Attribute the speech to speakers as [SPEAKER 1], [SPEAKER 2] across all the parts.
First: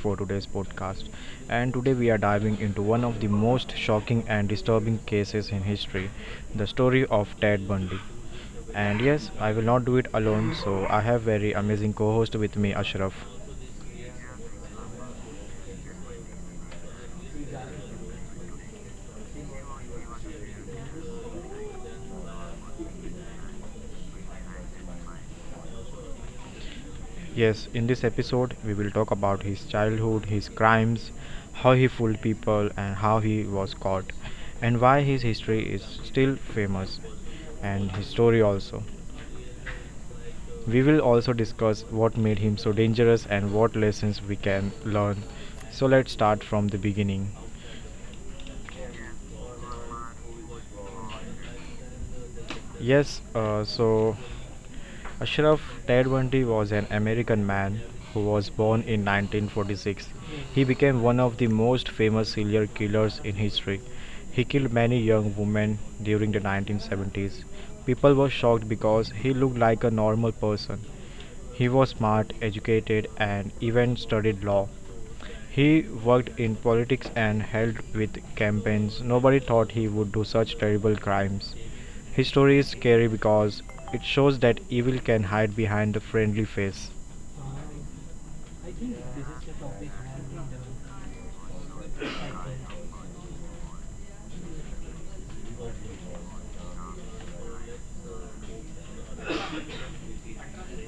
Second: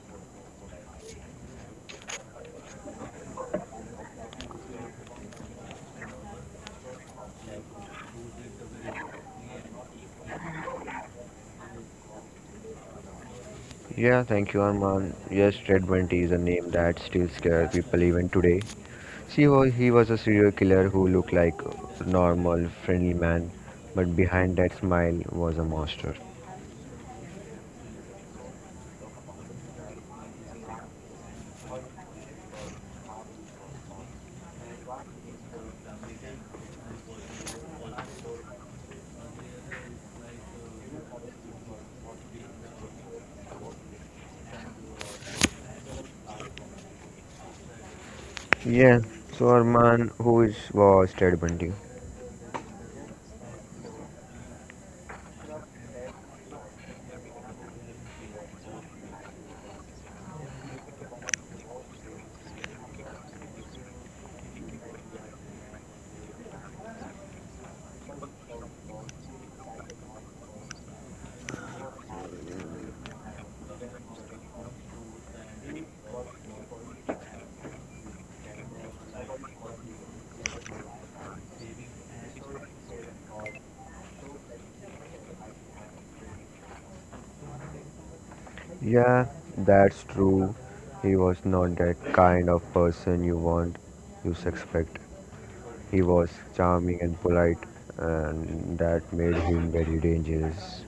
[SPEAKER 1] for today's podcast, and today we are diving into one of the most shocking and disturbing cases in history, the story of Ted Bundy. And yes, I will not do it alone, so I have very amazing co host with me, Ashraf.
[SPEAKER 2] Yeah, thank you, Arman. Yes, Ted Bundy is a name that still scares people even today. See, he was a serial killer who looked like a normal, friendly man, but behind that smile was a monster.
[SPEAKER 1] Yes, in this episode, we will talk about his childhood, his crimes, how he fooled people, and how he was caught, and why his history is still famous, and his story also. We will also discuss what made him so dangerous and what lessons we can learn. So let's start from the beginning.
[SPEAKER 2] Yeah, so Arman, who is was Ted Bundy?
[SPEAKER 1] Yes, so Ashraf, Tedwandi was an American man who was born in 1946. He became one of the most famous serial killers in history. He killed many young women during the 1970s. People were shocked because he looked like a normal person. He was smart, educated, and even studied law. He worked in politics and helped with campaigns. Nobody thought he would do such terrible crimes. His story is scary because it shows that evil can hide behind a friendly face.
[SPEAKER 2] Yeah, that's true. He was not that kind of person you want, you suspect. He was charming and polite, and that made him very dangerous.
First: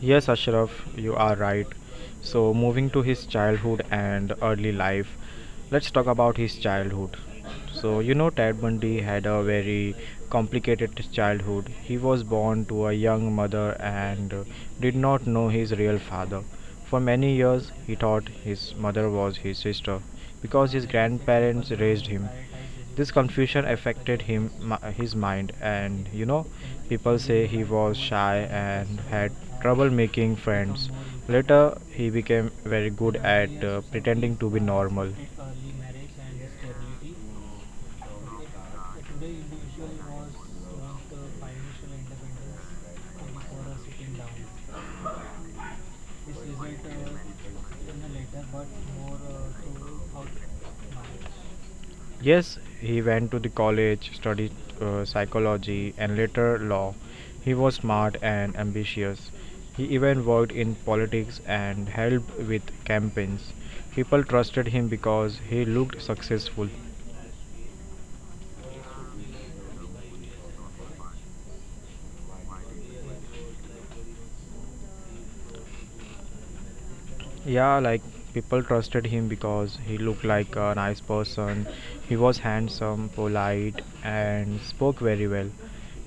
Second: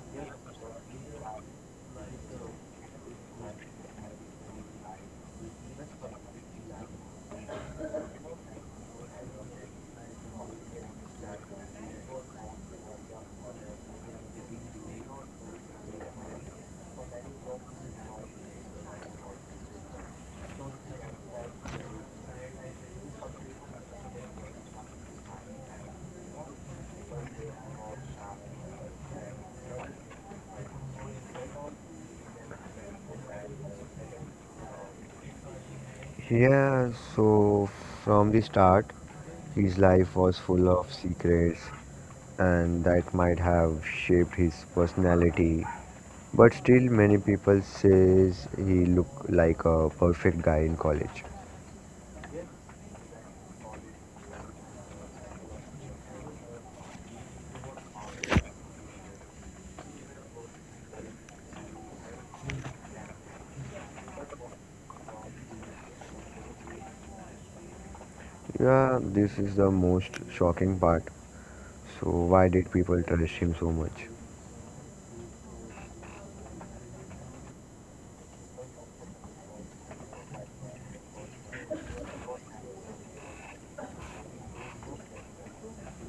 [SPEAKER 1] Yes, Ashraf, you are right. So, moving to his childhood and early life, let's talk about his childhood. So, you know, Ted Bundy had a very complicated childhood. He was born to a young mother and did not know his real father. For many years, he thought his mother was his sister because his grandparents raised him. This confusion affected his mind, and you know, people say he was shy and had trouble making friends. Later he became very good at pretending to be normal.
[SPEAKER 2] Yeah, so from the start, his life was full of secrets, and that might have shaped his personality. But still, many people says he looked like a perfect guy in college.
[SPEAKER 1] Yes, he went to the college, studied psychology, and later law. He was smart and ambitious. He even worked in politics and helped with campaigns. People trusted him because he looked successful.
[SPEAKER 2] Yeah, this is the most shocking part. So why did people trust him so much?
[SPEAKER 1] Yeah, like people trusted him because he looked like a nice person. He was handsome, polite, and spoke very well.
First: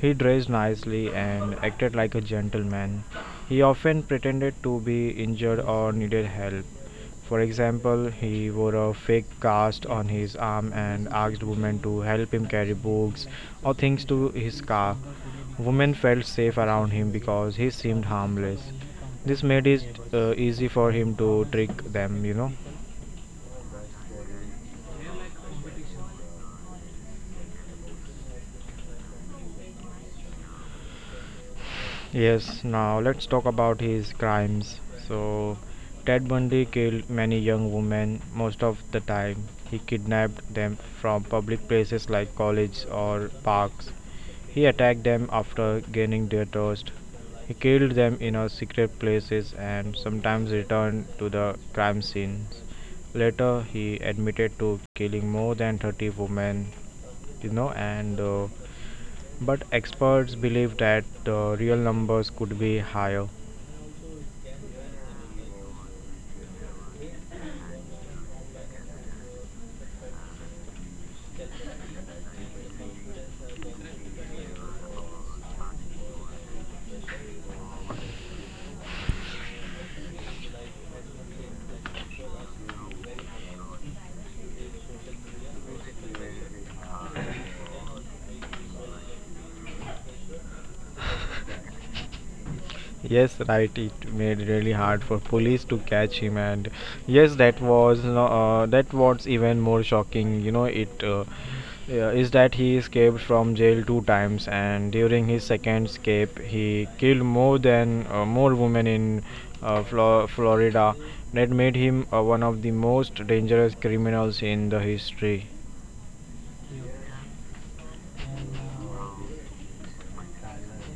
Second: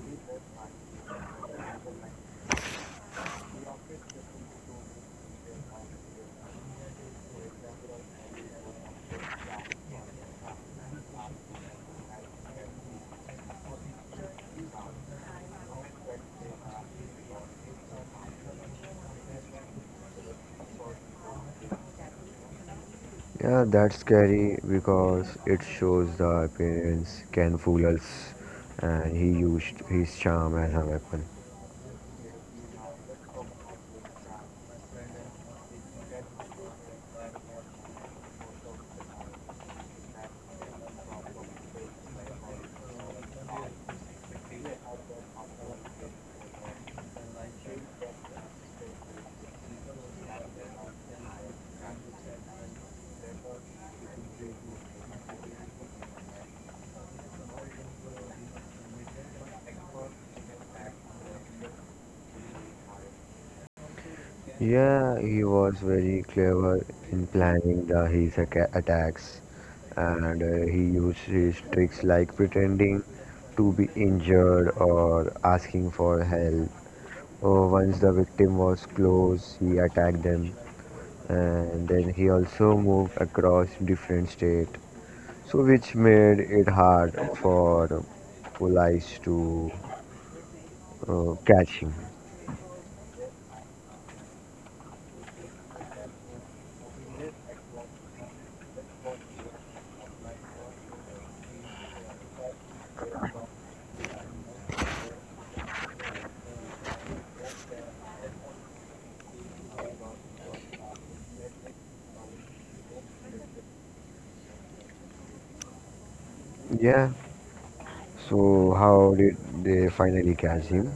[SPEAKER 1] He dressed nicely and acted like a gentleman. He often pretended to be injured or needed help. For example, he wore a fake cast on his arm and asked women to help him carry books or things to his car. Women felt safe around him because he seemed harmless. This made it easy for him to trick them.
[SPEAKER 2] Yeah, that's scary because it shows the appearance can fool us, and he used his charm as a weapon.
[SPEAKER 1] Yes, now let's talk about his crimes. So, Ted Bundy killed many young women most of the time. He kidnapped them from public places like colleges or parks. He attacked them after gaining their trust. He killed them in a secret places and sometimes returned to the crime scenes. Later, he admitted to killing more than 30 women, you know, and But experts believe that the real numbers could be higher.
[SPEAKER 2] Yeah, he was very clever in planning the his aca- attacks, and he used his tricks like pretending to be injured or asking for help. Oh, once the victim was close, he attacked them, and then he also moved across different state, so which made it hard for police to catch him.
[SPEAKER 1] Yes, right. It made really hard for police to catch him, and yes, that was that was even more shocking. Is that he escaped from jail two times, and during his second escape, he killed more women in Florida. That made him one of the most dangerous criminals in the history.
[SPEAKER 2] Yeah. So how did they finally catch him?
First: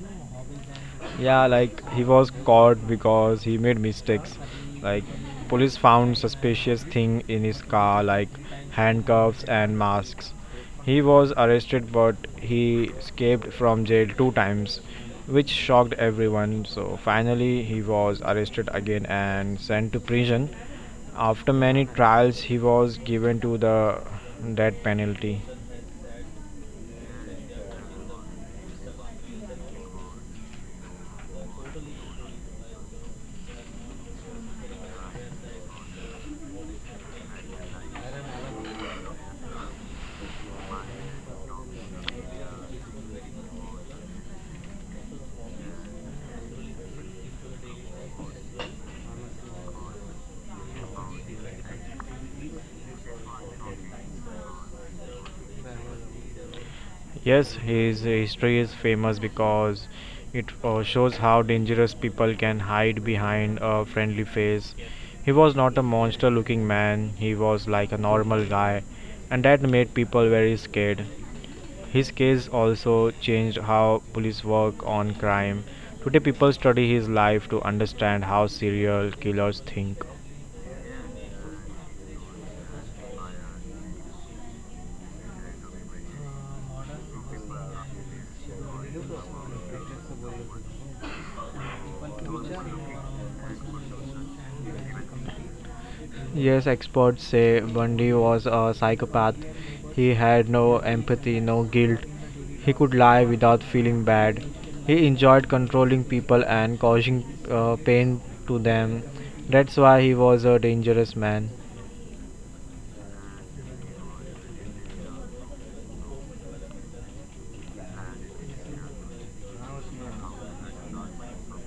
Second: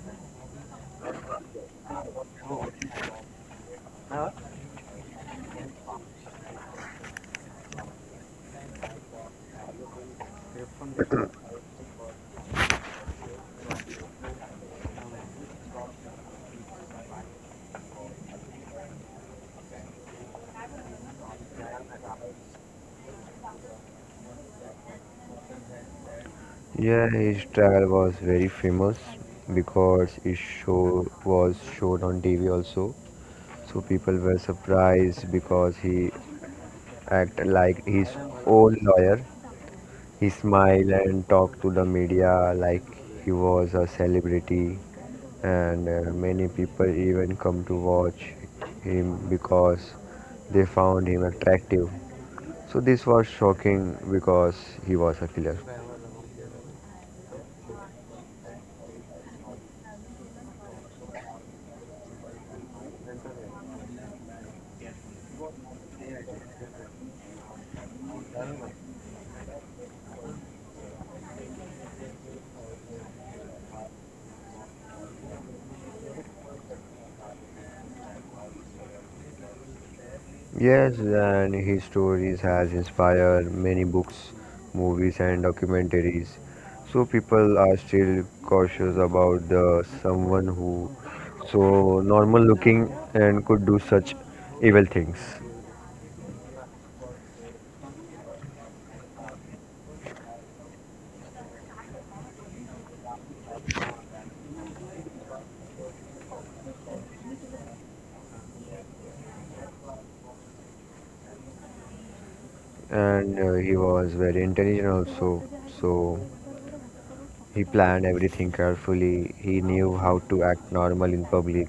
[SPEAKER 1] Yeah, like he was caught because he made mistakes. Like police found suspicious thing in his car like handcuffs and masks. He was arrested but he escaped from jail two times, which shocked everyone. So finally he was arrested again and sent to prison. After many trials he was given to the death penalty.
[SPEAKER 2] Yeah, his trial was very famous because his show was showed on TV also. So people were surprised because he act like his own lawyer. He smiled and talked to the media like he was a celebrity, and many people even come to watch him because they found him attractive. So this was shocking because he was a killer.
[SPEAKER 1] Yes, his history is famous because it shows how dangerous people can hide behind a friendly face. He was not a monster looking man, he was like a normal guy, and that made people very scared. His case also changed how police work on crime. Today, people study his life to understand how serial killers think.
[SPEAKER 2] Yes, and his stories has inspired many books, movies and documentaries. So people are still cautious about the someone who so normal looking and could do such evil things.
[SPEAKER 1] Yes, experts say Bundy was a psychopath. He had no empathy, no guilt. He could lie without feeling bad. He enjoyed controlling people and causing pain to them. That's why he was a dangerous man.
[SPEAKER 2] And he was very intelligent also. So he planned everything carefully. He knew how to act normal in public.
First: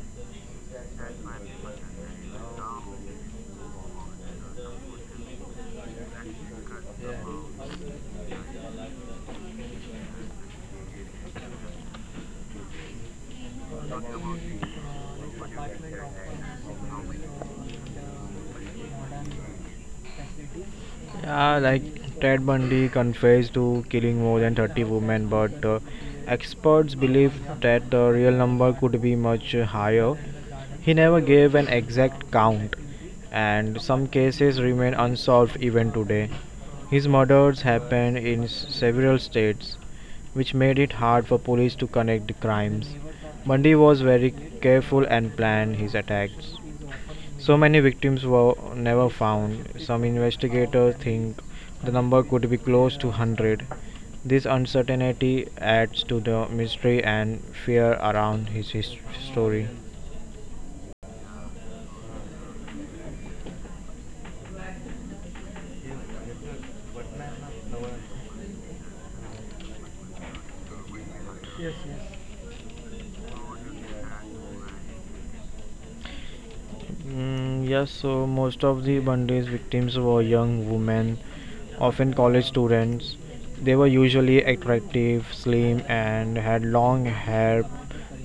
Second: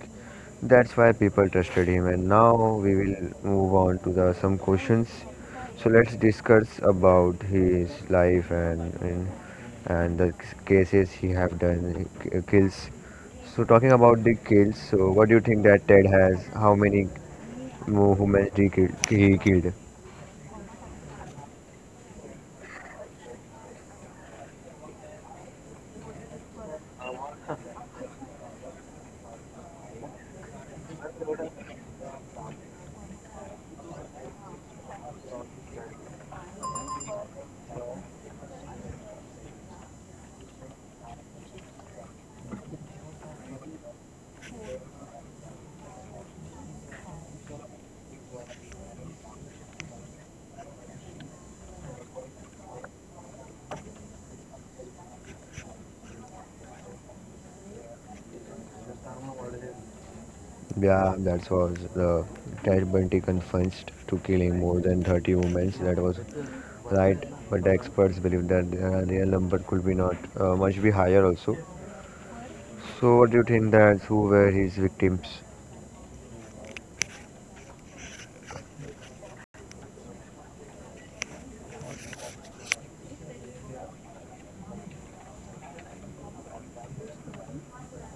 [SPEAKER 2] That's why people trusted him. And now we will move on to the some questions. So let's discuss about his life and the cases he have done kills. So talking about the kills, so what do you think that Ted has? How many humans he killed? He killed?
[SPEAKER 1] Yeah, like Ted Bundy confessed to killing more than 30 women, but experts believe that the real number could be much higher. He never gave an exact count, and some cases remain unsolved even today. His murders happened in several states, which made it hard for police to connect the crimes. Bundy was very careful and planned his attacks. So many victims were never found. Some investigators think the number could be close to 100. This uncertainty adds to the mystery and fear around his story.
[SPEAKER 2] Yeah, that was the Ted Bundy confessed to killing more than 30 women. That was right, but the experts believe that the real number could be not much be higher also. So, what do you think that who were his victims
[SPEAKER 1] Mm, yes, so most of the Bundy's victims were young women, often college students. They were usually attractive, slim, and had long hair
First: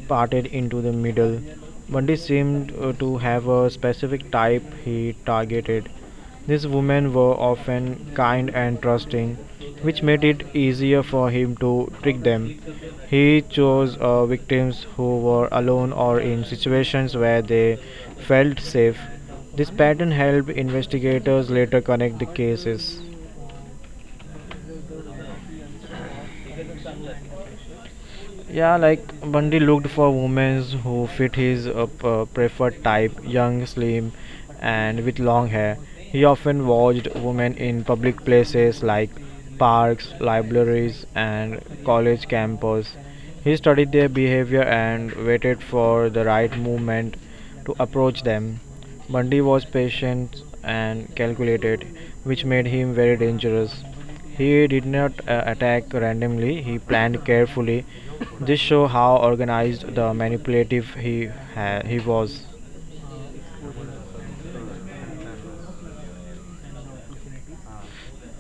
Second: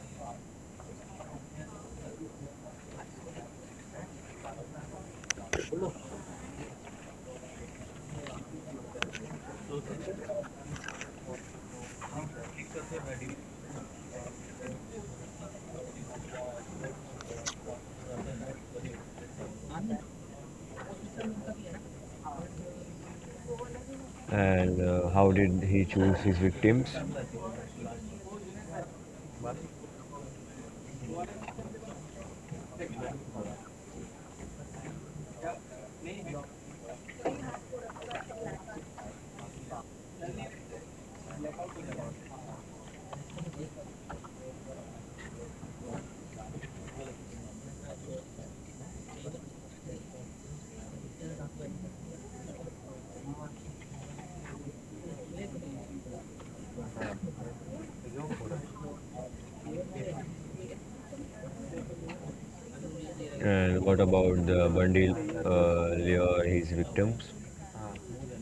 [SPEAKER 1] parted into the middle. Bundy seemed to have a specific type he targeted. These women were often kind and trusting, which made it easier for him to trick them. He chose victims who were alone or in situations where they felt safe. This pattern helped investigators later connect the cases.
[SPEAKER 2] and how did he choose his victims?
[SPEAKER 1] Yeah, like Bundy looked for women who fit his preferred type, young, slim, and with long hair. He often watched women in public places like parks, libraries, and college campuses. He studied their behavior and waited for the right moment to approach them. Bundy was patient and calculated, which made him very dangerous. He did not attack randomly, he planned carefully. This shows how organized the manipulative he was.
[SPEAKER 2] And what about the Bundy lure his victims?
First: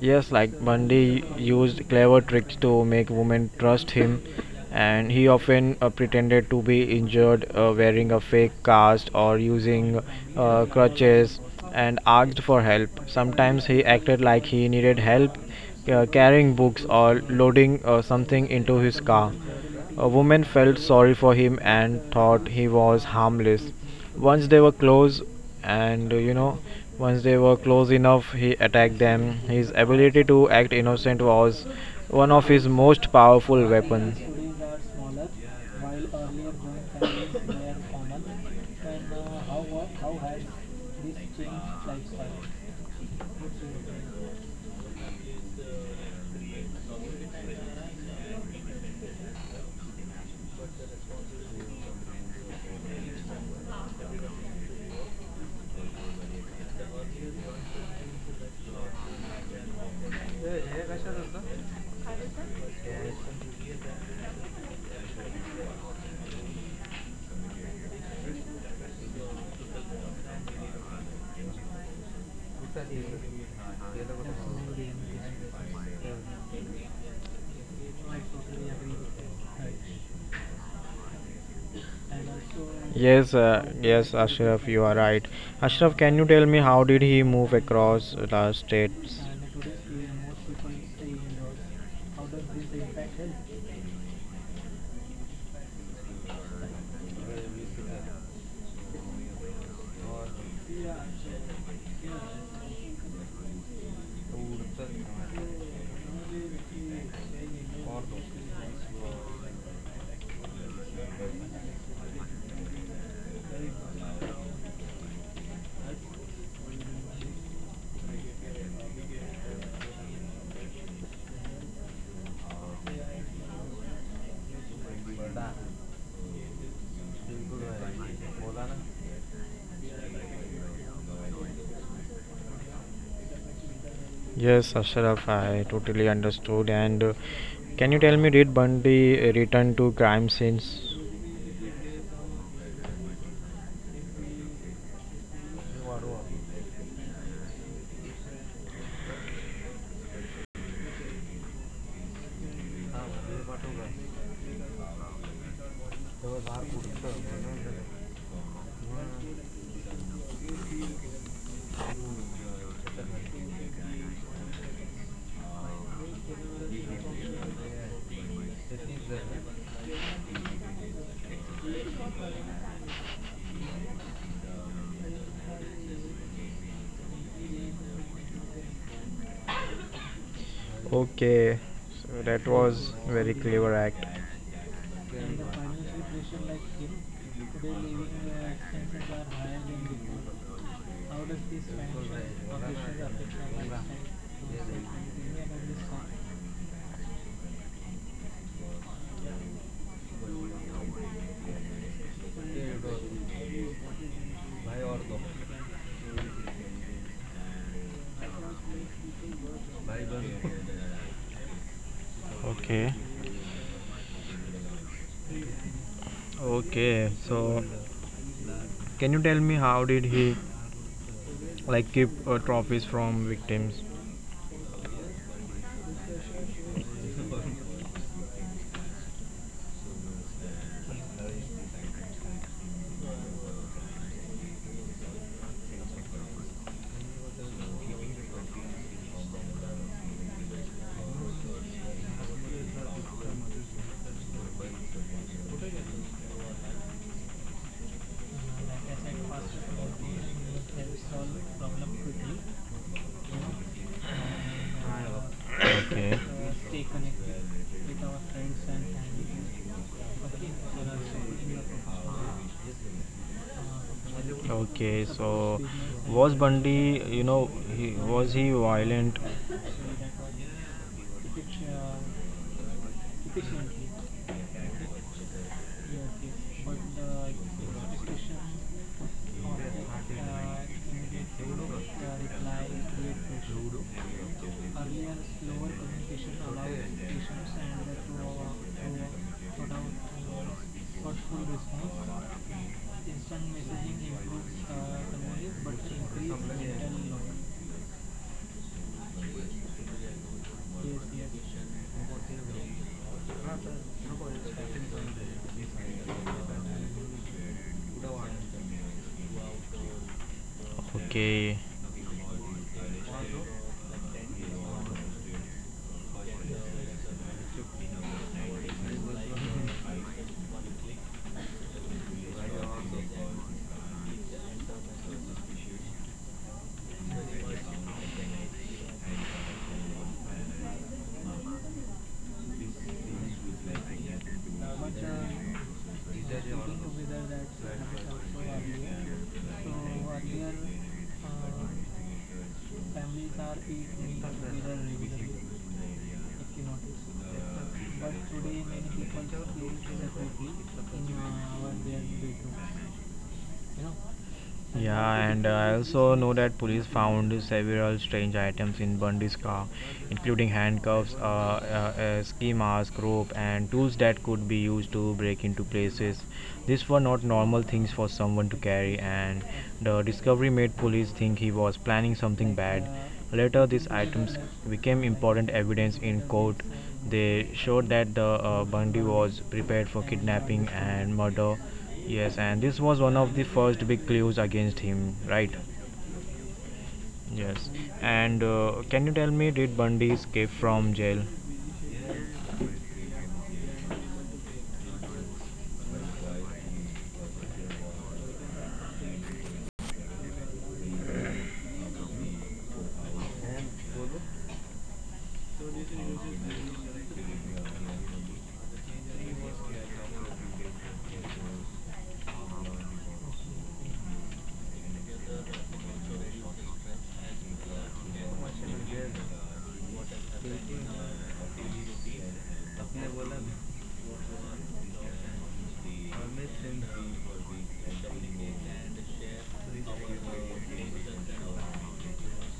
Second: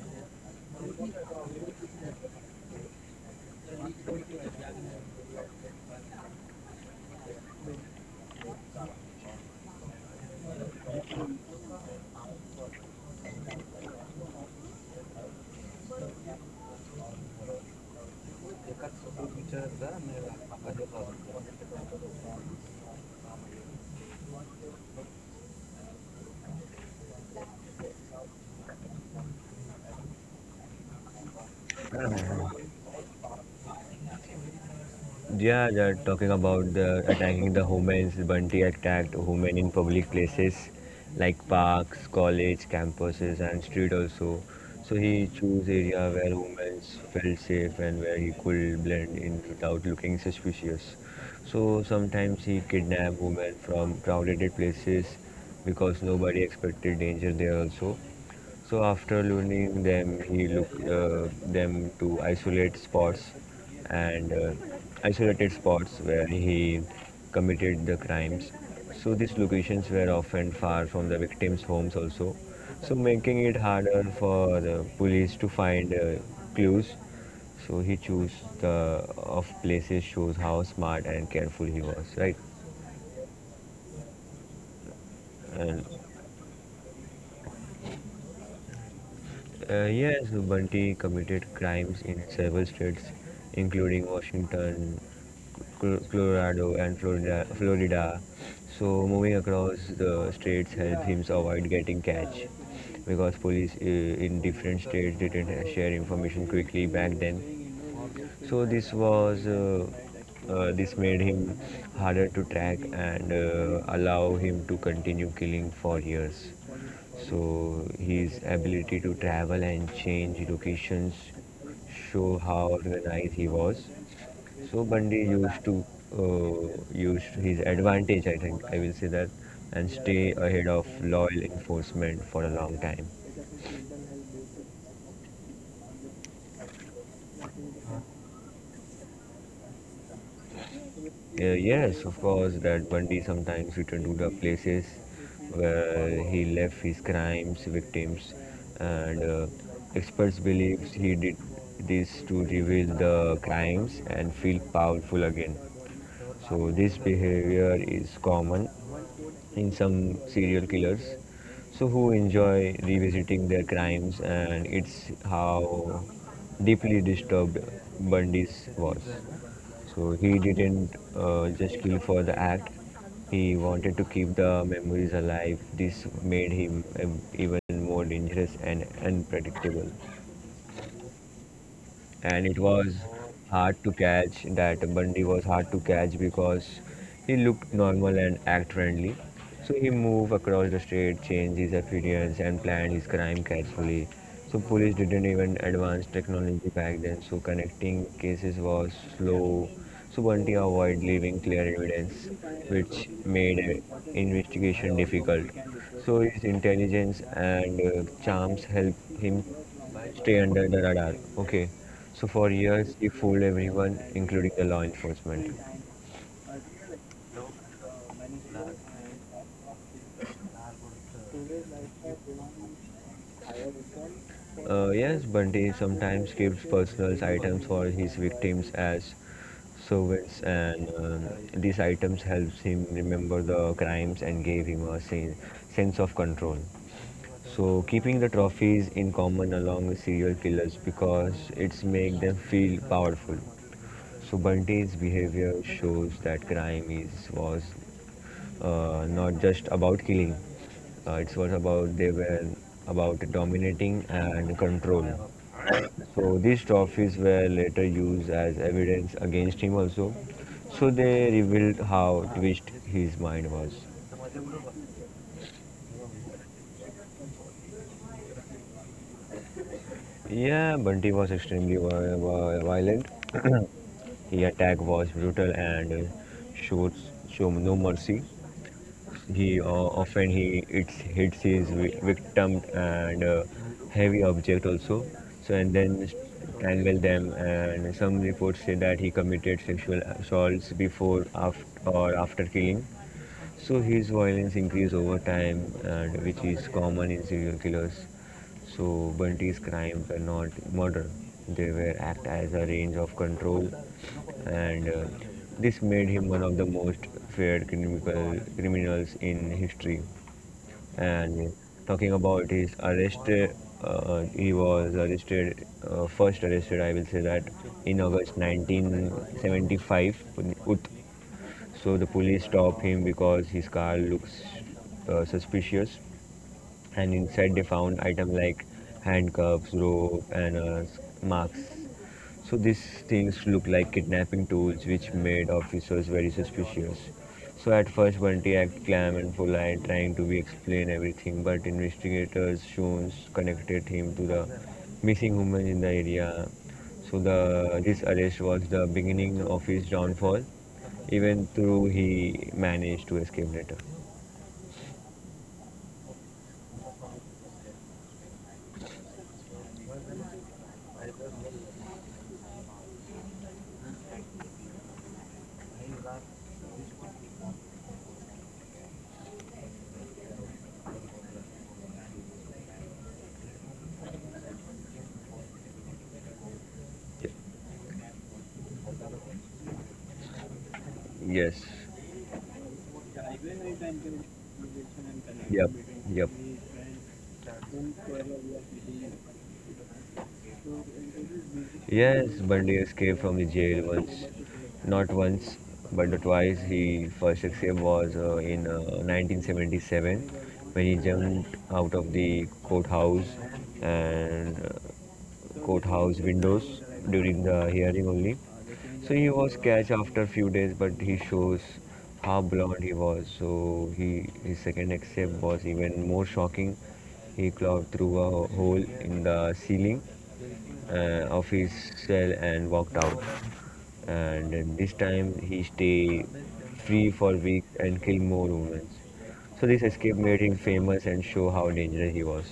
[SPEAKER 1] Yes, like Bundy used clever tricks to make women trust him, and he often pretended to be injured, wearing a fake cast or using crutches, and asked for help. Sometimes he acted like he needed help carrying books or loading something into his car. A woman felt sorry for him and thought he was harmless. Once they were close, and uh, you know, Once they were close enough, he attacked them. His ability to act innocent was one of his most powerful weapons.
[SPEAKER 2] Yeah, they're talking about the attacking the humans. Bunty attacked women in public places like parks, college campuses, and street also. So he chose area where women felt safe and where he could blend in without looking suspicious. So sometimes he kidnapped women from crowded places because nobody expected danger there also. So after learning them, he looked them to isolate spots and isolated spots where he committed the crimes. So these locations were often far from the victims' homes also, so making it harder for the police to find clues. So he chose the of places shows how smart and careful he was, right?
[SPEAKER 1] Yes, yes, Ashraf, you are right.
[SPEAKER 2] And
[SPEAKER 1] Ashraf, can you tell me how did he move across the states?
[SPEAKER 2] Yes, Bunty committed crimes in several states, including Washington, Colorado, and Florida. Florida. So moving across the states helped him avoid getting catch, because police in different states didn't share information quickly back then. So this was this made him harder to track and allow him to continue killing for years. So his ability to travel and change locations show how organized he was. So Bundy used to used his advantage, I think I will say that, and stay ahead of law enforcement for a long time.
[SPEAKER 1] Yes, Ashraf, I totally understood. And can you tell me, did Bundy return to crime scenes?
[SPEAKER 2] Yes, of course, that Bundy sometimes returned to the places where he left his crimes, victims, and experts believe he did this to reveal the crimes and feel powerful again. So, this behavior is common in some serial killers so who enjoy revisiting their crimes and it's how deeply disturbed Bundy's was so he didn't just kill for the act he wanted to keep the memories alive this made him even more dangerous and unpredictable
[SPEAKER 1] Okay, so
[SPEAKER 2] and
[SPEAKER 1] that
[SPEAKER 2] it was
[SPEAKER 1] was very
[SPEAKER 2] hard
[SPEAKER 1] clever
[SPEAKER 2] to
[SPEAKER 1] act.
[SPEAKER 2] catch that Bundy was hard to catch because he looked normal and act friendly. So he moved across the street, changed his appearance and planned his crime carefully. So police didn't even advance technology back then, so connecting cases was slow. So Bunty avoided leaving clear evidence, which made investigation difficult. So his intelligence and charms helped him stay under the radar. Okay. So for years,
[SPEAKER 1] Okay.
[SPEAKER 2] he fooled everyone, including the law enforcement.
[SPEAKER 1] Okay. So, can you tell me how did he like keep trophies from victims?
[SPEAKER 2] Yes, Bunty sometimes keeps personal items for his victims as souvenirs, and these items helps him remember the crimes and gave him a sense of control. So keeping the trophies in common along with serial killers because it's make them feel powerful. So Bunty's behavior shows that crime is was not just about killing. It was about they were about dominating and control.
[SPEAKER 1] Okay.
[SPEAKER 2] So these trophies were later used as evidence against him also. So they revealed how twisted his mind was.
[SPEAKER 1] Okay. So, was Bundy, he was he violent?
[SPEAKER 2] Yeah, Bunty was extremely violent. His attack was brutal and showed, showed no mercy. He often he hits his victim and heavy object also. So and then strangle them. And some reports say that he committed sexual assaults before, after, or after killing. So his violence increased over time, and which is common in serial killers. So Bunty's crimes were not murder; they were act as a range of control, and this made him one of the most feared criminals in history. And
[SPEAKER 1] Okay.
[SPEAKER 2] talking about his arrest, he was arrested first arrested, I will say that in August 1975, Ut- so the police stop him because his car looks suspicious and inside they found items like handcuffs, rope, and marks. So these things looked like kidnapping tools, which made officers very suspicious. So at first, Bunty acted calm and polite, trying to be explain everything, but investigators soon connected him to the missing woman in the area. So the this arrest was the beginning of his downfall, even though he managed to escape later.
[SPEAKER 1] Yeah, and I also know that police found several strange items in Bundy's car, including handcuffs, a ski mask, rope, and tools that could be used to break into places. These were not normal things for someone to carry, and the discovery made police think he was planning something bad. Later, these items became important evidence in court. They showed that the Bundy was prepared for kidnapping and murder.
[SPEAKER 2] Yes.
[SPEAKER 1] Yes, and this was one of the first big clues against him, right? Yes. And can you tell me, did Bundy escape from jail?
[SPEAKER 2] Yes, Bundy escaped from the jail once, not once, but twice. He first escape was in 1977 when he jumped out of the and uh, courthouse windows during the hearing only. So he was catch after few days, but he shows how blonde he was. So he his second escape was even more shocking. He clawed through a hole in the ceiling of his cell and walked out. And this time he stay free for weeks and kill more women. So this escape made him famous and show how dangerous he was.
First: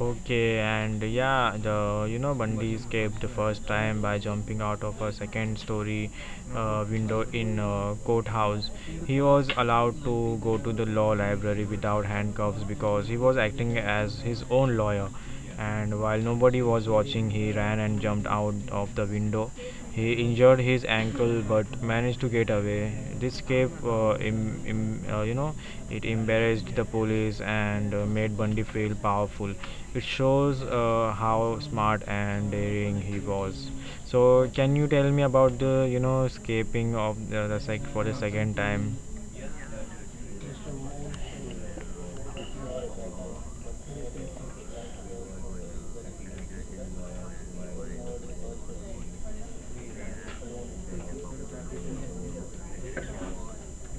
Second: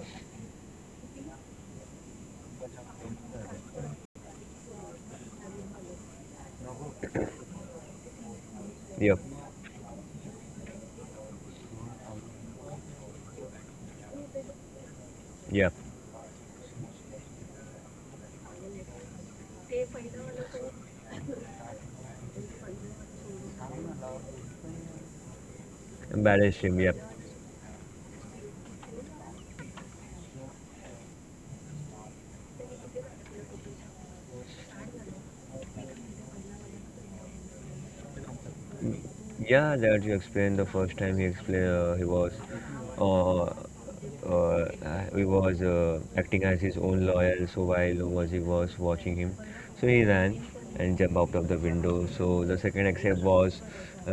[SPEAKER 1] Okay, and yeah, the you know Bundy escaped the first time by jumping out of a second story window in a courthouse.
[SPEAKER 2] Yep,
[SPEAKER 1] He was allowed to go to the law library without handcuffs because he was acting as his own lawyer.
[SPEAKER 2] yep,
[SPEAKER 1] And while nobody was watching, he ran and jumped out of the window. He injured his ankle but managed to get away. This escape, it
[SPEAKER 2] embarrassed him.
[SPEAKER 1] embarrassed
[SPEAKER 2] Yep.
[SPEAKER 1] the police and made Bundy feel powerful. It shows how smart and daring he was. So can you tell me about the you know escaping of the sec for the second
[SPEAKER 2] Y-
[SPEAKER 1] time?
[SPEAKER 2] Yeah, that you explained the first time he explained he was acting as his own lawyer. So while was he was watching him, so he ran and jumped out of the window. So the second escape was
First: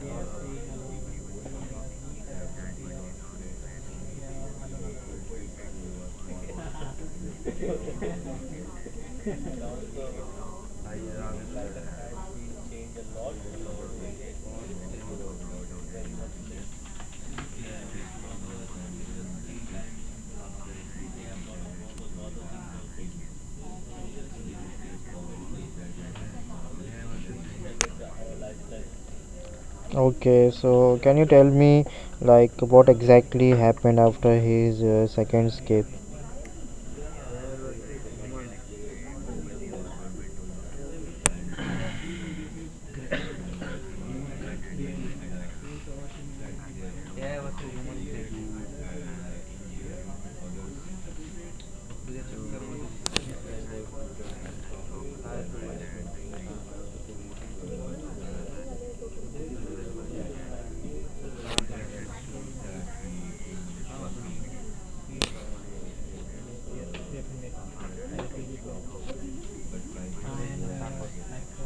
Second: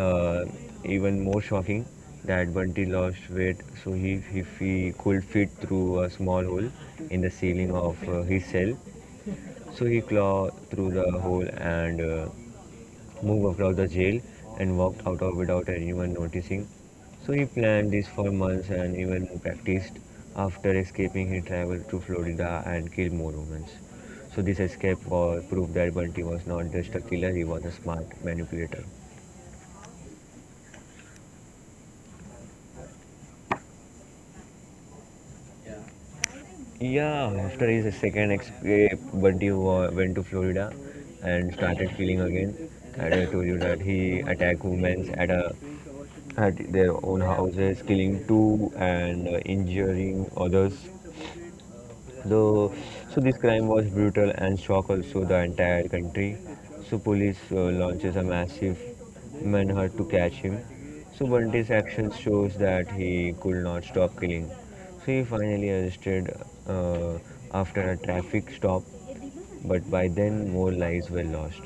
[SPEAKER 2] uh, even more shocking. That Bunty lost weight, so he if he could fit through a small hole in the ceiling of his cell. So he clawed through the hole and moved across the jail and walked out of without anyone noticing. So he planned this for months and even practiced. After escaping, he traveled to Florida and killed more humans. So this escape was proof that Bunty was not just a killer; he was a smart manipulator.
[SPEAKER 1] Can escape.
[SPEAKER 2] Yeah, after his second escape, Bunty went to Florida and started killing again. And I told you that he attacked women at a at their own houses, killing two and injuring others. The, so this crime was brutal and shocked also the entire country. So police launches a massive manhunt to catch him. So Bunty's actions shows that he could not stop killing. So he finally arrested uh, after a traffic stop, but by then more lives were lost.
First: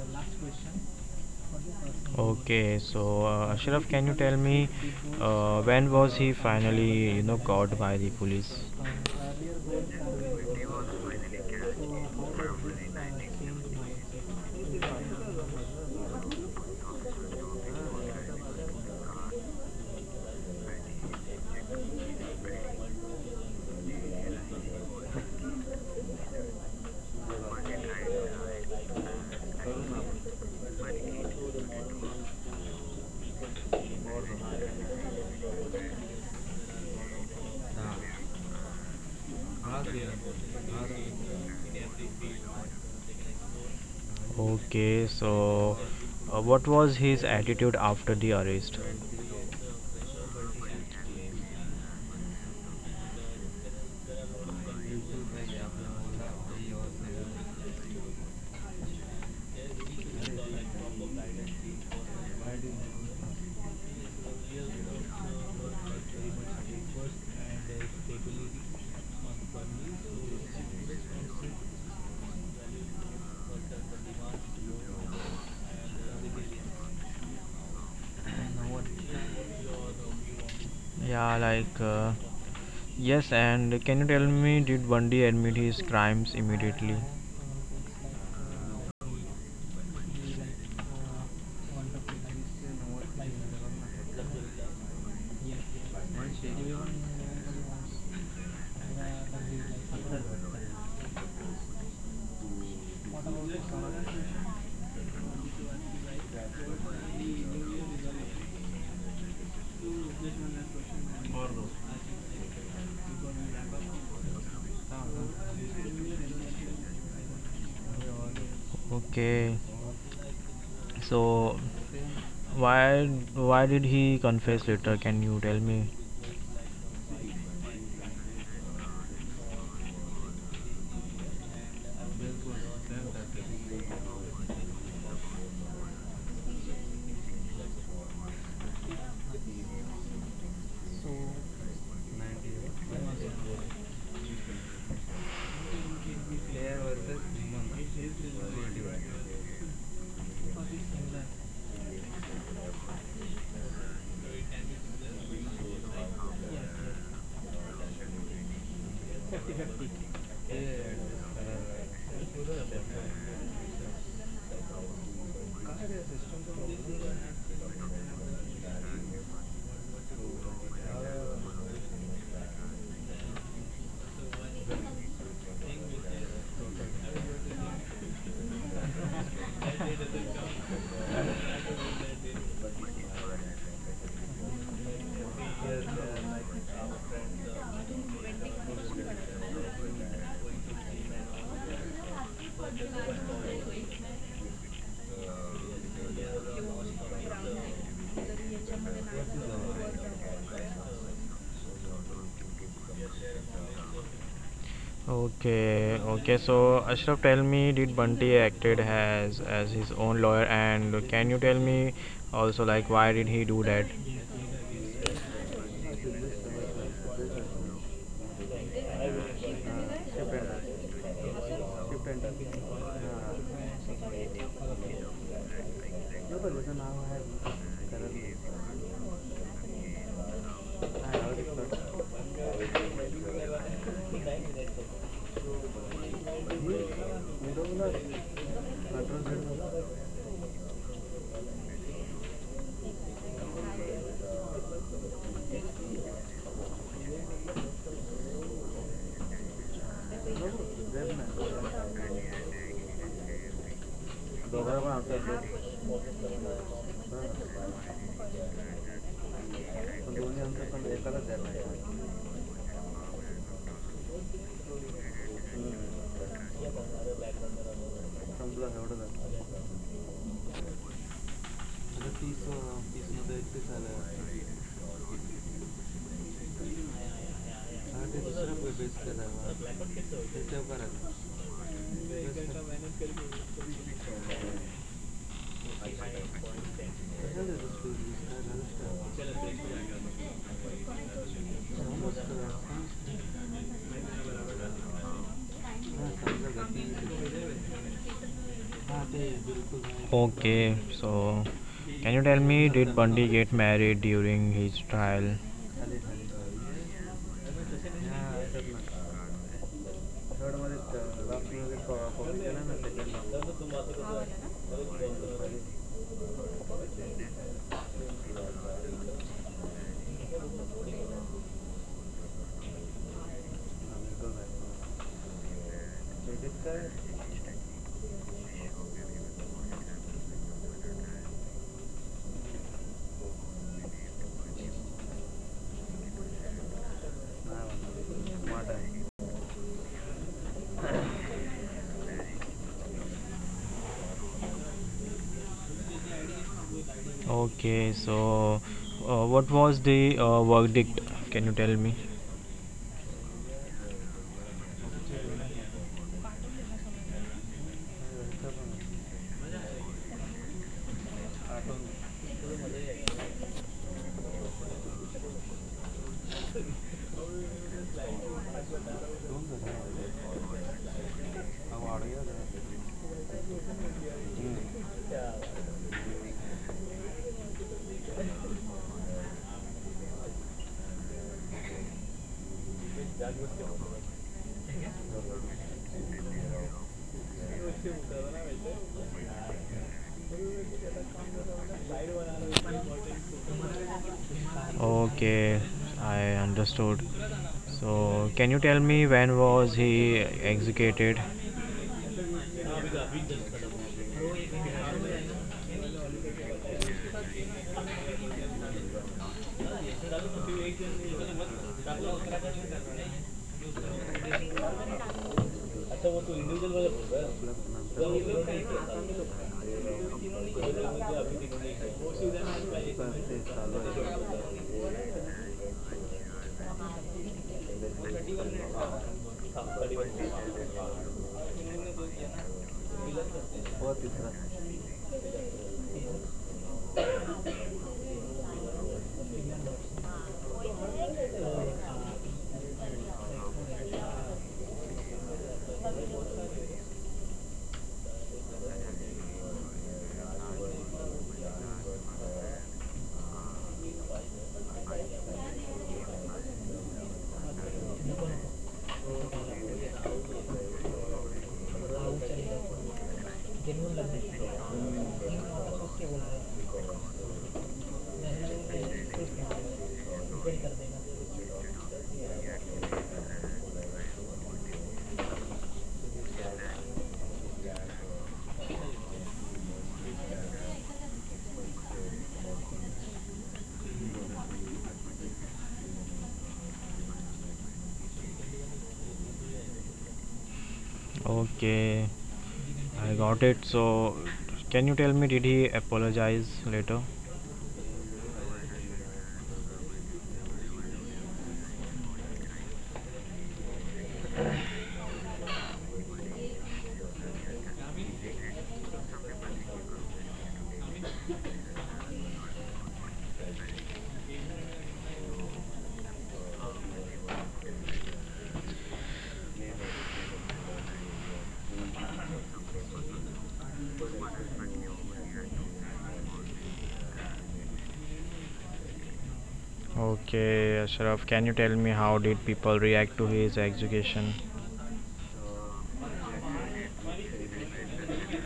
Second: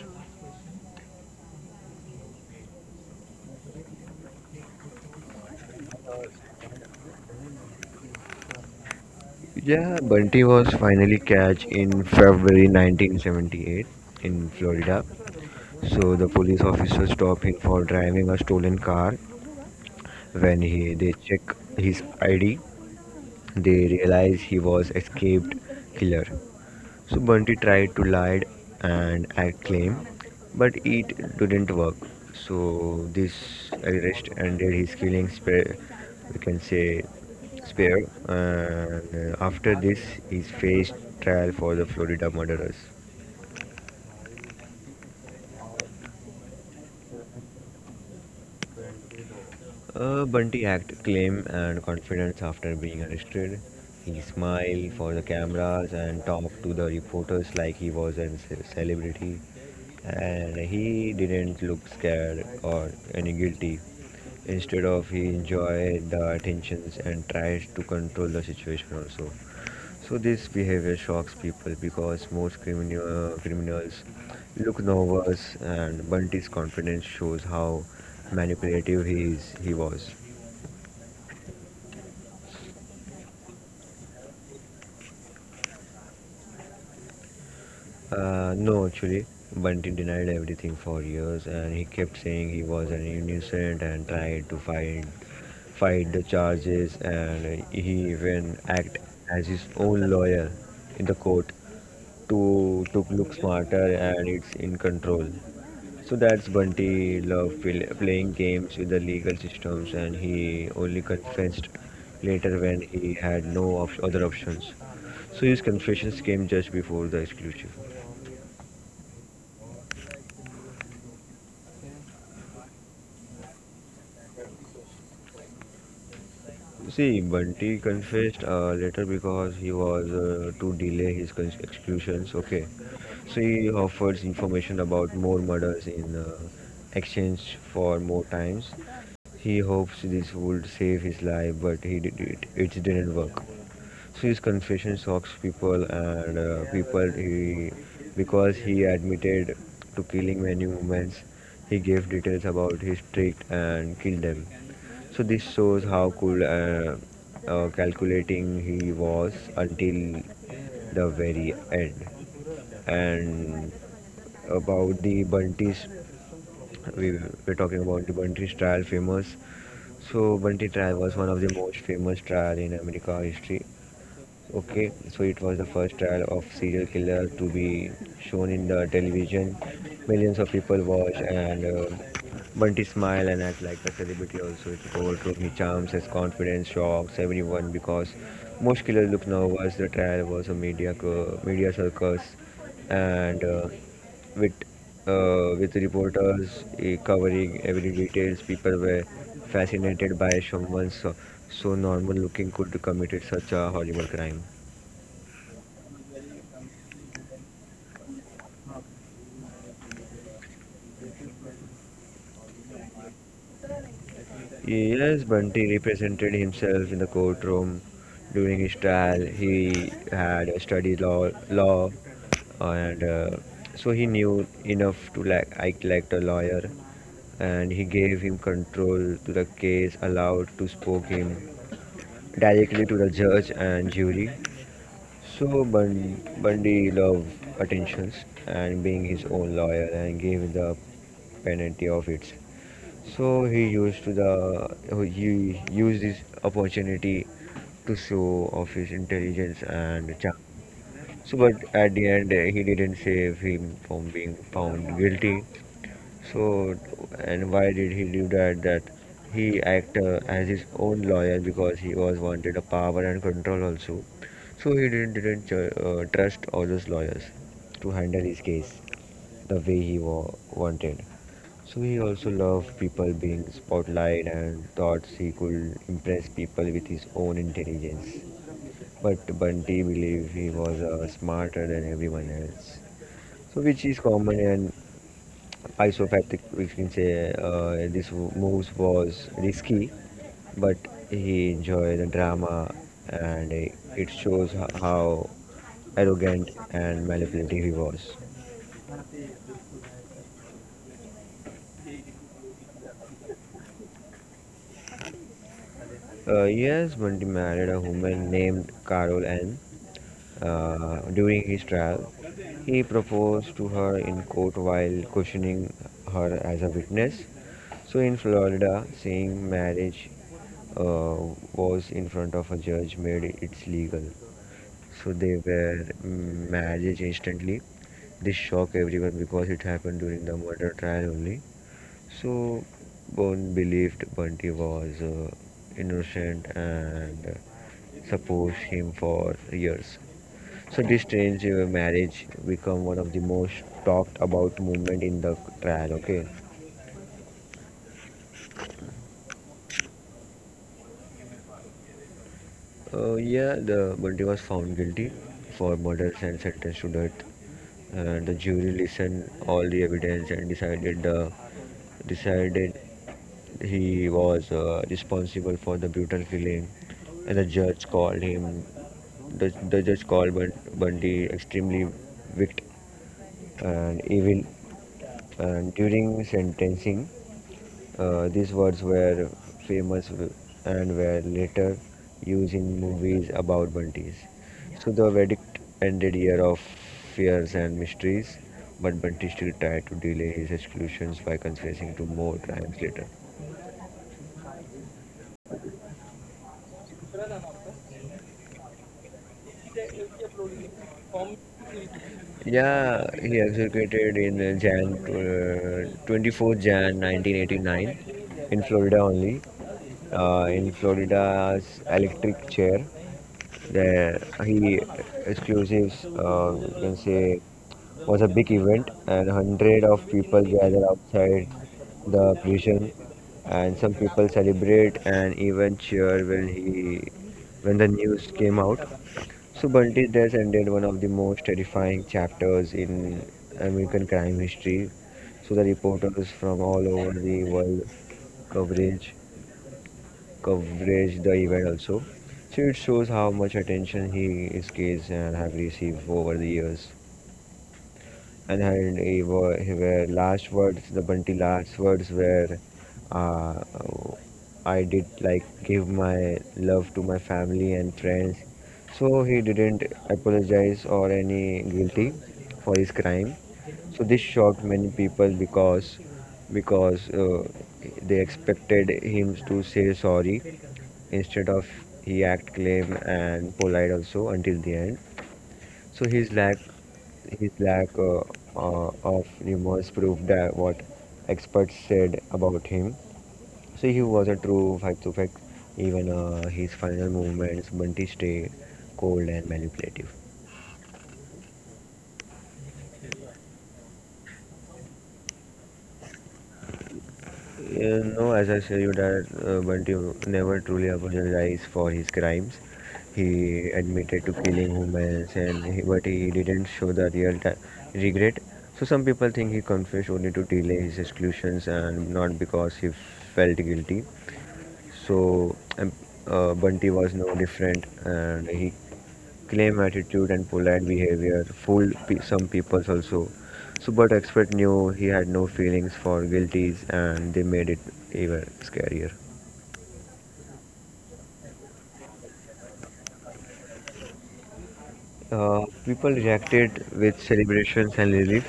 [SPEAKER 1] Okay, so Ashraf, can you tell me when was he finally caught by the police?
[SPEAKER 2] Yeah, Bunty was finally catch in February 1978 in Florida. So the police officer stopped him for driving a stolen car. When he, they check his ID, they realize he was escaped killer. So Bunty tried to lie and act claim, but it didn't work. So this arrest ended his killing spare, we can say spare. And after this, he faced trial for the Florida murderers.
[SPEAKER 1] Okay, so what was his attitude after the arrest?
[SPEAKER 2] Bunty acted calm and confident after being arrested. He smiled for the cameras and talked to the reporters like he was a celebrity. And he didn't look scared or any guilty. Instead of he enjoyed the attentions and tried to control the situation also. So this behavior shocks people because most criminals look nervous, and Bunty's confidence shows how manipulative he is. He was.
[SPEAKER 1] Yeah, like uh, yes, and can you tell me, did Bundy admit his crimes immediately?
[SPEAKER 2] No, actually, Bunty denied everything for years, and he kept saying he was an innocent and tried to fight the charges, and he even acted as his own lawyer in the court. To look smarter and it's in control. So that's Bunty love playing games with the legal systems, and he only confessed later when he had no other options. So his confessions came just before the exclusive.
[SPEAKER 1] Okay, so why why did he confess later? Can you tell me?
[SPEAKER 2] See, Bunty confessed later because he was to delay his executions. Okay, so he offered information about more murders in exchange for more times. He hopes this would save his life, but he did it. It didn't work. So his confession shocks people and because he admitted to killing many women. He gave details about his trick and killed them. So this shows how cool calculating he was until the very end. And about the Bunties, we were talking about the Bunties trial famous. So Bunty trial was one of the most famous trial in America history. Okay, so it was the first trial of serial killer to be shown in the television. Millions of people watch, and Bunty smile and act like a celebrity. Also, it overtook me charms, his confidence, shocks everyone because most killers look nervous. The trial was a media media circus, and with with reporters covering every details. People were fascinated by someone so normal looking could committed such a horrible crime.
[SPEAKER 1] Okay, okay. So Ashraf, tell me, did Bunty acted as his own lawyer, and can you tell me also like why did he do that?
[SPEAKER 2] Yes, Bunty represented himself in the courtroom during his trial. He had studied law, and so he knew enough to like act like a lawyer. And he gave him control to the case, allowed to spoke him directly to the judge and jury. So Bundy loved attentions and being his own lawyer and gave the penalty of it. So he used this opportunity to show off his intelligence and charm. So but at the end he didn't save him from being found guilty so, and why did he do that? That he acted as his own lawyer because he was wanted a power and control also. So he didn't trust all those lawyers to handle his case the way he wanted. So he also loved people being spotlight and thought he could impress people with his own intelligence. But Bunty believed he was smarter than everyone else. So which is common and isopathic, we can say this moves was risky, but he enjoyed the drama, and it shows how arrogant and manipulative he was.
[SPEAKER 1] Okay, so can you tell me, did Bunty get married during his trial?
[SPEAKER 2] Yes, Bunty married a woman named Carol Ann, during his trial, he proposed to her in court while questioning her as a witness. So in Florida, saying marriage uh, was in front of a judge made it legal. So they were married instantly. This shocked everyone because it happened during the murder trial only. So, Bond believed Bunty was innocent and supports him for years. So, this strange marriage become one of the most talked about movement in the trial. Okay.
[SPEAKER 1] Okay, so what was the verdict? Can you tell me?
[SPEAKER 2] Yeah, the Bundy was found guilty for murder and sentenced to death. The jury listened all the evidence and decided he was responsible for the brutal killing, and the judge called him the judge called Bundy extremely wicked and evil. And during sentencing, these words were famous and were later used in movies about bunties. So the verdict ended year of fears and mysteries, but Bunty still tried to delay his executions by confessing to more crimes later.
[SPEAKER 1] Okay, I understood. So can you tell me when was he executed?
[SPEAKER 2] Yeah, he executed in Jan 24 January 1989 in Florida only. In Florida's electric chair. The, he exclusives, you can say, was a big event, and hundred of people gather outside the prison, and some people celebrate and even cheer when the news came out. So Bunty's death ended one of the most terrifying chapters in American crime history. So the reporters from all over the world coverage coverage the event also. So it shows how much attention his case and have received over the years and he wa- he were last words the bunty last words were uh, I did like give my love to my family and friends, so he didn't apologize or any guilty for his crime, so this shocked many people because because uh, they expected him to say sorry, instead of he act claim and polite also until the end. So his lack of remorse proved that what experts said about him. So he was a true fight to fact. Even his final movements, Bunty stayed cold and manipulative.
[SPEAKER 1] Okay, I got it. So, can you tell me did he apologize later?
[SPEAKER 2] You know, as I said, you that Bunty never truly apologized for his crimes. He admitted to killing humans, and but he didn't show the real ti regret. So some people think he confessed only to delay his executions and not because he felt guilty. So Bunty was no different, and he claim attitude and polite behavior fooled some people also. So, but expert knew he had no feelings for guilties, and they made it even scarier.
[SPEAKER 1] Okay, Ashraf, can you tell me how did people react to his execution?
[SPEAKER 2] People reacted with celebrations and relief.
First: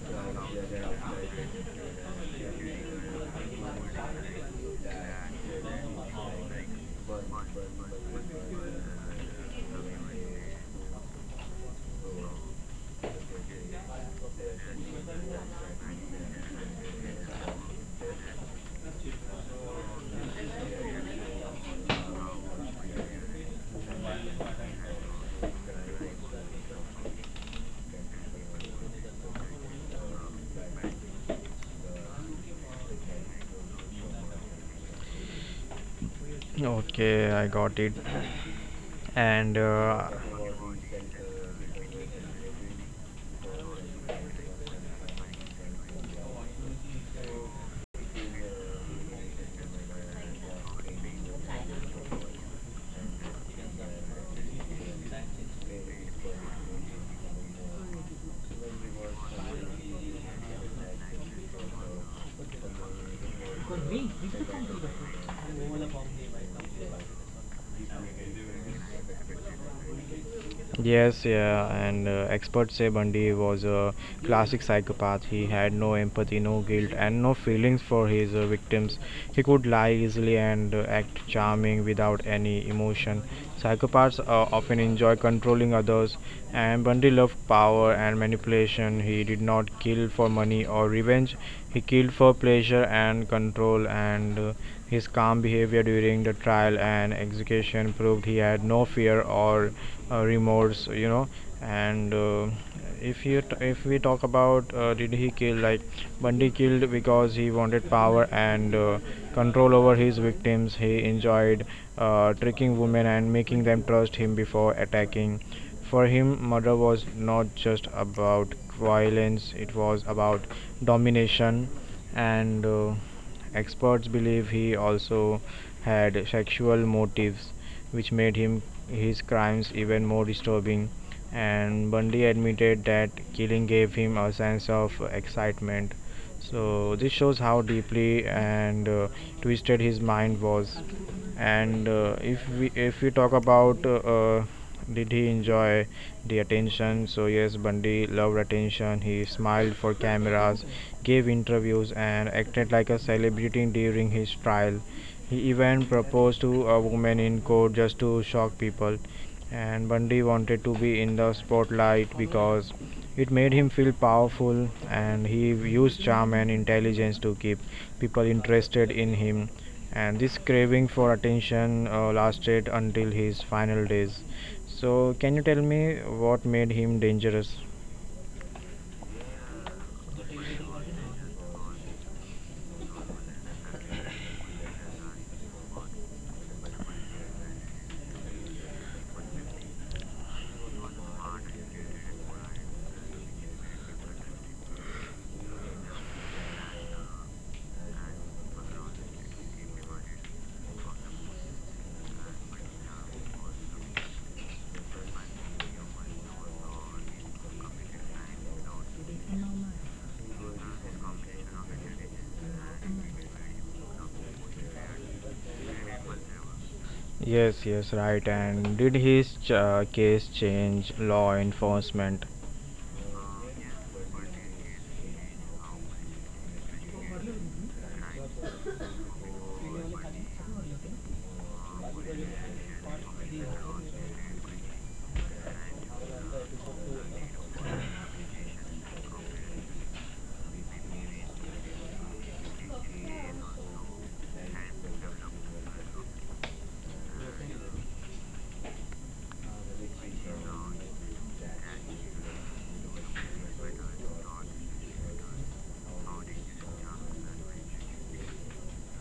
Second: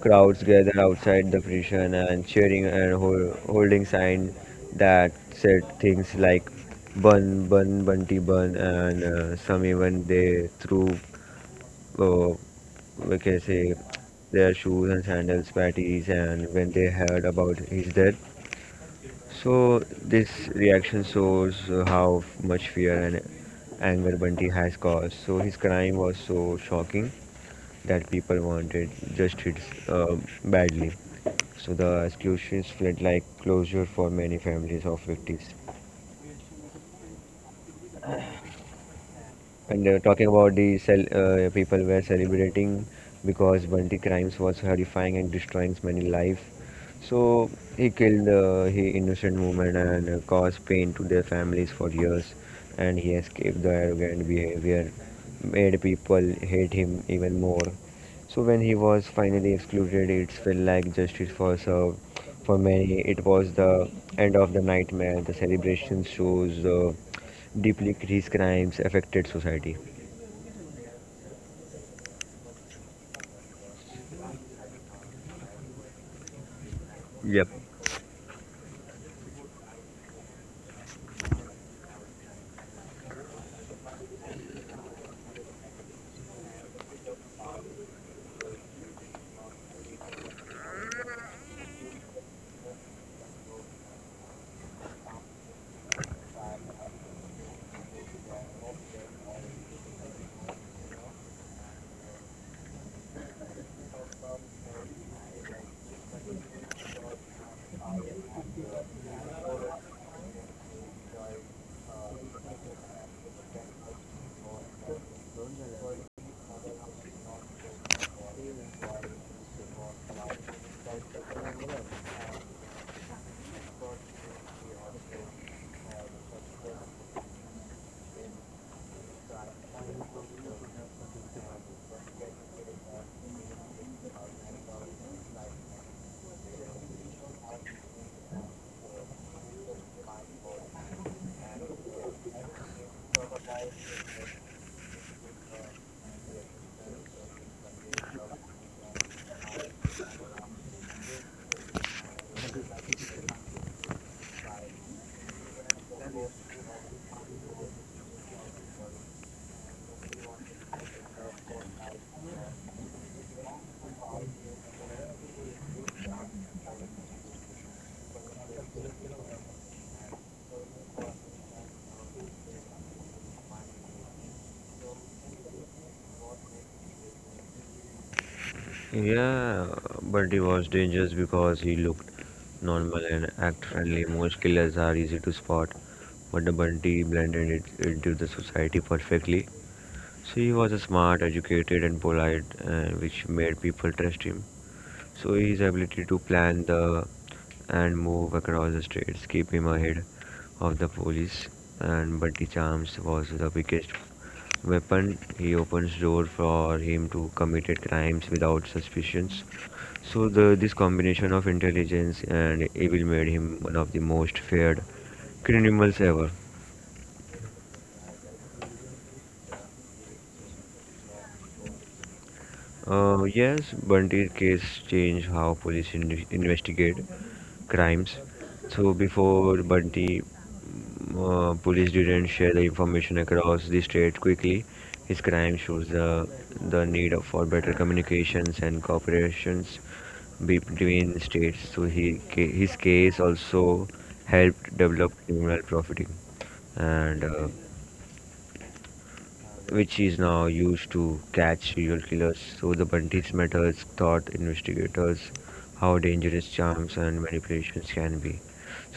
[SPEAKER 2] Crowds gathered outside the prison and cheering and holding signs that said things like "Bun, Bun, Bunty, Bun," and some even they threw uh, we can say their shoes and sandals patties and when they heard about his death. So this reaction shows how much fear and anger bunty has caused, so his crime was so shocking that people wanted justice badly, so the executions felt like closure for many families of victims.
[SPEAKER 1] Okay, I got it. And
[SPEAKER 2] And talking about the cel people were celebrating because Bunty crimes was horrifying and destroying many lives. So he killed he innocent women and caused pain to their families for years. And he escaped the arrogant behavior, made people hate him even more. So when he was finally excluded, it felt like justice was served. For many, it was the end of the nightmare. The celebration shows deeply his crimes affected society.
[SPEAKER 1] experts say Bundy was a classic psychopath, he had no empathy, no guilt, and no
[SPEAKER 2] Yep.
[SPEAKER 1] feelings for his victims. He could lie easily and act charming without any emotion. Psychopaths often enjoy controlling others, and Bundy loved power and manipulation. He did not kill for money or revenge, he killed for pleasure and control, and his calm behavior during the trial and execution proved he had no fear or remorse. And if you t- if we talk about did he kill, like, bundy killed because he wanted power and control over his victims. He enjoyed tricking women and making them trust him before attacking. For him murder was not just about violence, it was about domination. And Experts believe he also had sexual motives, which made him his crimes even more disturbing. And Bundy admitted that killing gave him a sense of excitement. So this shows how deeply and twisted his mind was. And uh, if we if we talk about did he enjoy the attention? So yes, bundy loved attention. He smiled for cameras, gave interviews, and acted like a celebrity during his trial. He even proposed to a woman in court just to shock people. And bundy wanted to be in the spotlight because it made him feel powerful, and he used charm and intelligence to keep people interested in him. And this craving for attention lasted until his final days. So, can you tell me what made him dangerous?
[SPEAKER 2] Yeah, but he was dangerous because he looked normal and act friendly. Most killers are easy to spot, but the Bunty blended it into the society perfectly. So he was a smart, educated, and polite, which made people trust him. So his ability to plan the and move across the streets keep him ahead of the police. And Buddy Charms was the biggest weapon. He opens door for him to committed crimes without suspicions. So the this combination of intelligence and evil made him one of the most feared criminals ever.
[SPEAKER 1] Yes, yes, right. And did his case change law enforcement?
[SPEAKER 2] Yes, Bundy case changed how police investigate crimes. So before Bundy, police didn't share the information across the state quickly. His crime shows the need for better communications and cooperations between states. So his case also helped develop criminal profiting and which is now used to catch serial killers. So the Bunties methods taught investigators how dangerous charms and manipulations can be.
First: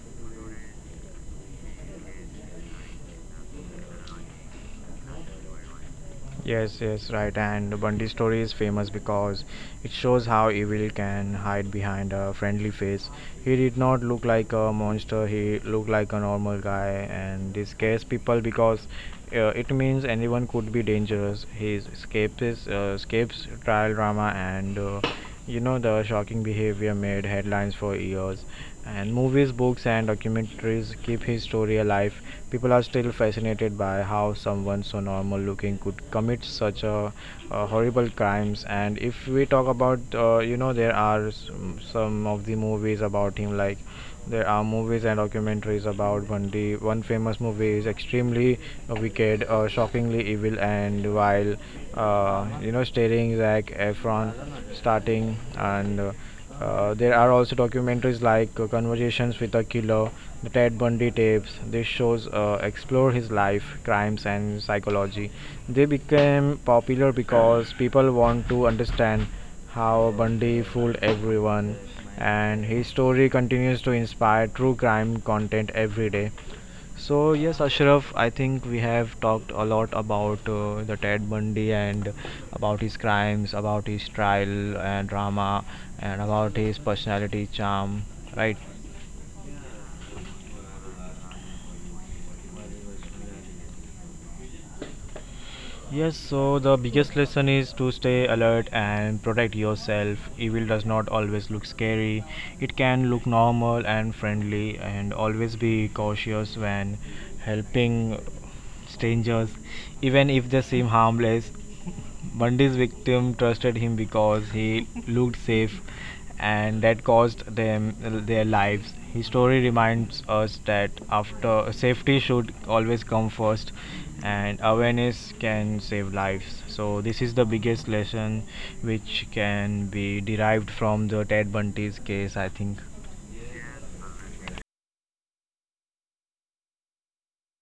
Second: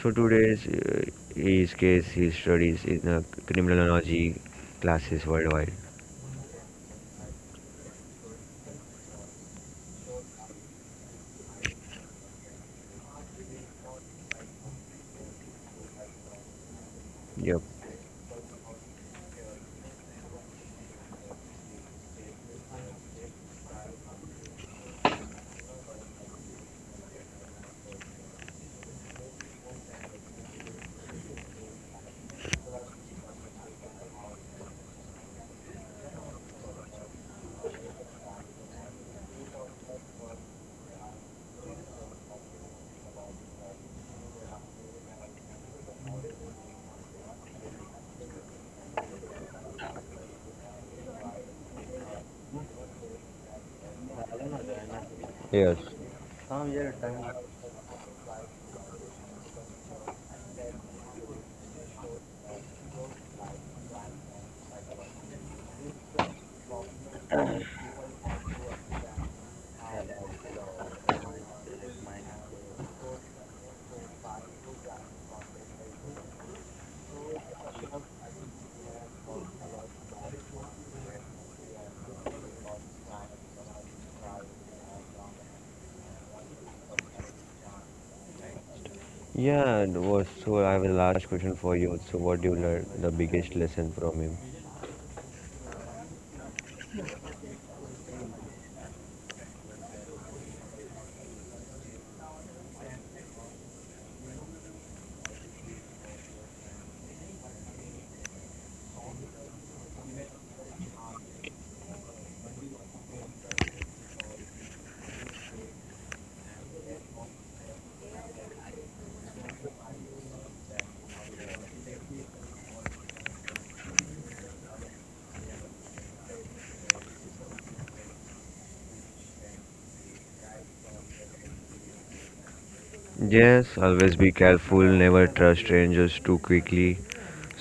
[SPEAKER 2] So today's his case he studies in criminology classes worldwide.
[SPEAKER 1] Yes, yes, right. And Bundy's story is famous because it shows how evil can hide behind a friendly face. He did not look like a monster, he looked like a normal guy, and
[SPEAKER 2] Yep.
[SPEAKER 1] this scares people because it means anyone could be dangerous. Escapes, trial drama, and the shocking behavior made headlines for years, and movies, books, and documentaries keep his story alive. People are still fascinated by how someone so normal looking could commit such a, horrible crimes. And if we talk about, there are some of the movies about him, like, there are movies and documentaries about Bundy. One famous movie is Extremely Wicked, Shockingly Evil, and While Starring Zac Efron, starting
[SPEAKER 2] Yes.
[SPEAKER 1] and. There are also documentaries like Conversations with a Killer, the Ted Bundy Tapes. These shows explore his life, crimes, and psychology. They became popular because people want to understand how Bundy fooled everyone, and his story continues to inspire true crime content every day. So, yes, Ashraf, I think we have talked a lot about the Ted Bundy, and about his crimes, about his trial and drama, and about his personality charm, right?
[SPEAKER 2] Yeah, and was so I have a last question for you. So what do you learn the biggest lesson from him?
[SPEAKER 1] Yes, so the biggest lesson is to stay alert and protect yourself. Evil does not always look scary, it can look normal and friendly, and always be cautious when helping strangers, even if they seem harmless. Bundy's victim trusted him because he looked safe, and that cost them their lives. His story reminds us that after safety should always come first, and awareness can save lives. So this is the biggest lesson which can be derived from the Ted Bundy's case, I think.
[SPEAKER 2] Yes, always be careful, never trust strangers too quickly.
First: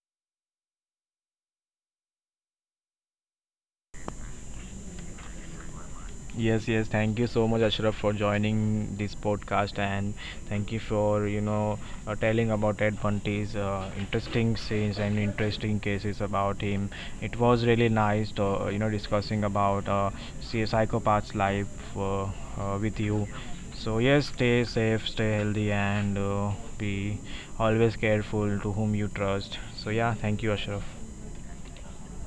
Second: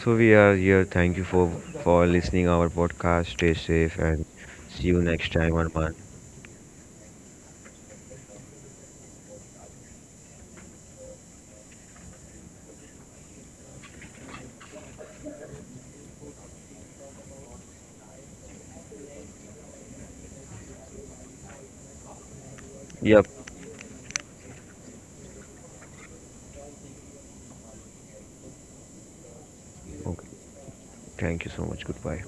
[SPEAKER 2] So we are here. Thank you for listening our podcast. Stay safe and see you next time, Arman.
[SPEAKER 1] Yes, yes. Thank you so much, Ashraf, for joining this podcast, and thank you for telling about Ted Bundy's interesting scenes and interesting cases about him. It was really nice, to, discussing about see psychopath's life with
[SPEAKER 2] Yep.
[SPEAKER 1] you. So yes, stay safe, stay healthy, and be always careful to whom you trust. So yeah,
[SPEAKER 2] Okay.
[SPEAKER 1] thank you, Ashraf.
[SPEAKER 2] Thank you so much. Goodbye.